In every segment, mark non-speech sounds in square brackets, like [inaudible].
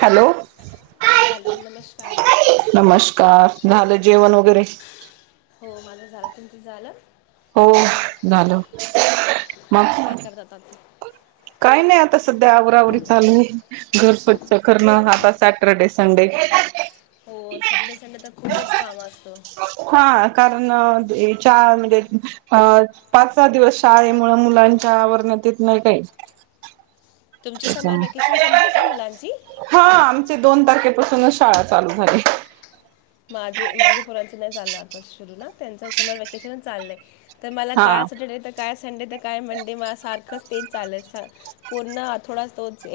Hello hello नमस्कार नमस्कार झालं जेवण वगैरे हो माझं झालं तुमचं झालं हो झालं काय मग करतात आता काही नाही आता सध्या आवरावरी चालूय घर स्वच्छ करण आता सॅटरडे संडे ह हो सॅटर्डे संडे तर खूपच काम असतो हा कारण म्हणजे अं पाच सहा दिवस शाळे मुळ मुलांच्या आवर्णतेत नाही काय तुमची समर वॅकेशन संपली का मुलांची सूनच शाळा चालू झाली माझे माझे पोरांचे नाही आ सुरू ना त्यांच समर वकेशनच चाललंय तर मला हा काय सॅटरडे तर काय संडे तर काय मंडे मला सात तेच चाल पनण थोडा तोच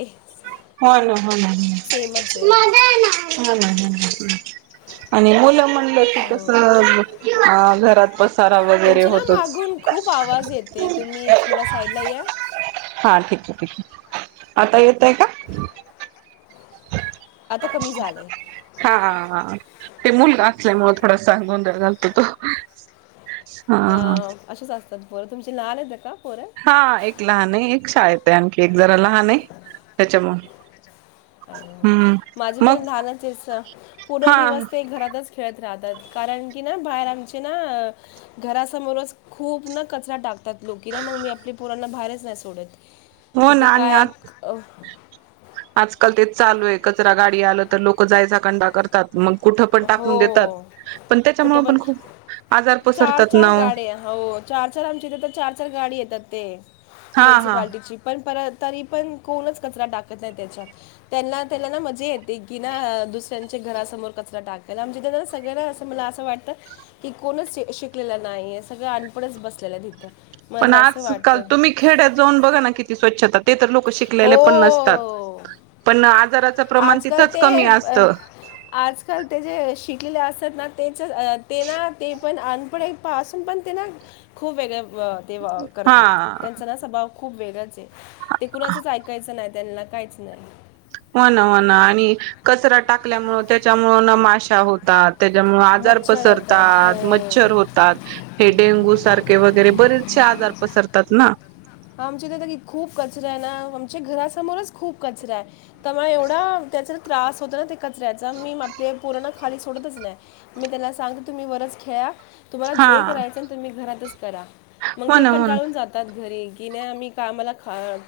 हो ना हो ना सेमच आहे हो ना. आणि मुलं म्हण कस हो घरात पसारा वगैरे तुमचे ना होतोच मागून खूप आवाज येते तुम्ही थोडं साईडला या. हा ठीक आहे ठीक आता येतय का? ह्. आता कमी झालंय. हा, ते मुलगा असल्यामु थोडासा गोंधळ घालतो तो. हा असंच असत. तर बरं तुमचे लाल आहेत ना का? पोरं हा, एक लहान आहे एक शाळेत आहे, आणखी एक जरा लहान आहे त्याच्यामुळ माझे पण मग लहानच आहेत पूर्ण हा दिवस ते घरातच खेळत राहतात, कारण की ना बाहेर आमचे ना घरासमोरच खूप ना कचरा टाकतात लोक की ना मग मी आपल्या पोरांना बाहेरच नाही सोडत. हो ना तिथं आणि काय आज अ आजकाल तेच चालू आहे, कचरा गाडी आलं तर लोक जायचा कंटाळा करतात. मग कुठं पण हो टाकून देतात हो, पण कुठे त्याच्यामुळे पण खूप आजार चार पसरतात ना चार ओ गाड हो चार चार आमची येते तर चार चार गाडी येतात ते हा हा मुन्सीपार्टीची पण परत. तरी पण कोणच कचरा टाकत नाही त्याच्यात त्यांना त्याना मजा येते की ना दुसऱ्यांच्या घरासमोर. टाकायला. आमच्याइथे सगळ्यांना असं मला असं वाटतं की कोणच शिकलेला नाही आहे. सगळं अनपडच बसलेलं आहे इथ. पण आज काल तुम्ही खेड्यात जाऊन बघा ना किती स्वच्छता. ते तर लोक शिकलेले पण हो नसतात पण आजाराचं प्रमाण आजकाल तिथंच ते कमी असत. अ, आजकाल ते जे शिकलेले असतात ना त्याचं तेना ते पण अनपढ्यापासून पण त्यांना खूप वेगळं. ते हा करतात त्यांचा ना स्वभाव. खूप वेगळच आहे. ते कुणाचच ऐकायचं नाही त्यांना काहीच नाही. हो ना हो ना आणि कचरा टाकल्यामुळ त्याच्यामुळं ना माशा होतात. त्याच्यामुळे आजार मच्छर होतात पसरतात हो मच्छर होतात हे डेंगू सारखे वगैरे बरेचसे आजार... पसरतात ना. आमच्या इथे खूप कचरा आहे ना आमच्या घरासमोरच खूप कचरा आहे तर त्यामुळे एवढा त्याचा त्रास होतो ना ते कचऱ्याचा मी आपले पोरांना खाली सोडतच नाही मी त्याला सांगते तुम्ही वरच खेळा. तुम्हाला हा जे करायचं ना तुम्ही घरातच. करा. मग हो ते ना हो ना कंटाळून जातात घरी. की नाही आम्ही का आम्हाला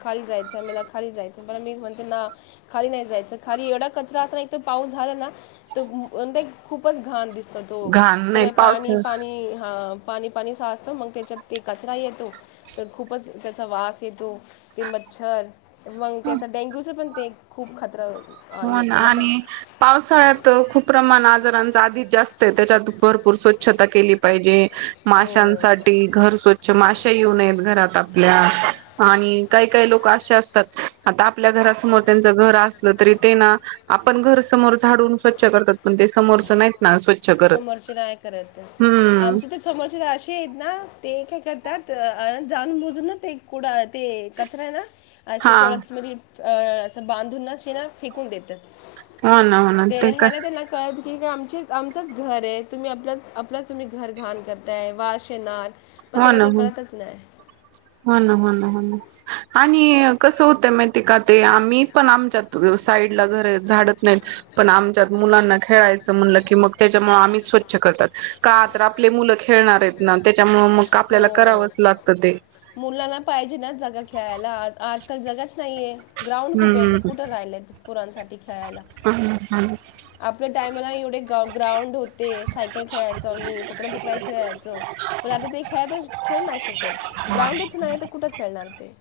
खाली जायचं मला खाली जायचं पण मी म्हणते ना खाली नाही जायचं खाली एवढा कचरा अस नाही एक तर पाऊस झाला ना तर खूपच घाण दिसत. तर तो घाण नाही सगळं पाणी पावसाळा पाणी हा. पाणी पाणी साचत मग त्याच्यात तो कचरा येतो तर खूप खूपच त्याचा वास येतो. ते मच्छर मग ते असं डेगूच पण... [unintelligible] हो ना येतो मग आणि पावसाळ्यात खूप प्रमाण आजारांच आधीच जास्त आहे त्याच्यात भरपूर स्वच्छता.... केली पाहिजे हो माशांसाठी घर स्वच्छ माशा येऊ नयेत घरात आप..... आणि काही काही लोक असे असतात आता आपल्या घरासमोर त्यांच घर असलं तरी..... ते ना आपण घर समोर झाडून स्वच्छ करतात पण ते समोरच नाही... समोरचे नाही करत हम्म आमचे तर समोरचे ना असे आहेत ना ते काय करत... त्यात जाणून बुजून ना ते कुड ते कचरा आहे ना... [unintelligible] हा असं बांधूनना शि ना फेकून देतात हो ना हो ना तेर ते ह काय ना तेला कत क काम म असंच घर आहे तुम्ही आपला आपलं तुम्ही घर घाण करताय वाशेनार पण त्यांना ते कळतच नाही ह ना हो ना ह आणि कसं होतं माहिती का ते आम्ही पण आमच्यात साईडला घर झाडत नाहीत पण आमच्यात मुलांना खेळायचं म्हणलं की मग त्याच्यामुळे आम्ही स्वच्छ करतात का तर आपले मुलं खेळणार आहेत ना त्या त्याच्यामुळेळ मग आपल्याला करावंच लागतं ते मुलांना पाहिजे ना जागा खेळायला आ आजकाल जगच नाही आहे ग्राउंड कुठे हम्म कुठे राहिले आहेत पुरांसाठी खेळायला हम्म आपल्या टायमाला एवढे ग्राउंड होते सायकल खेळायचो आम्ही पकड पकडाई खेळायचो पण आता ते खेळ तर खेळ नाही शकत ग्राउंडच नाही तर कुठं खेळणार ते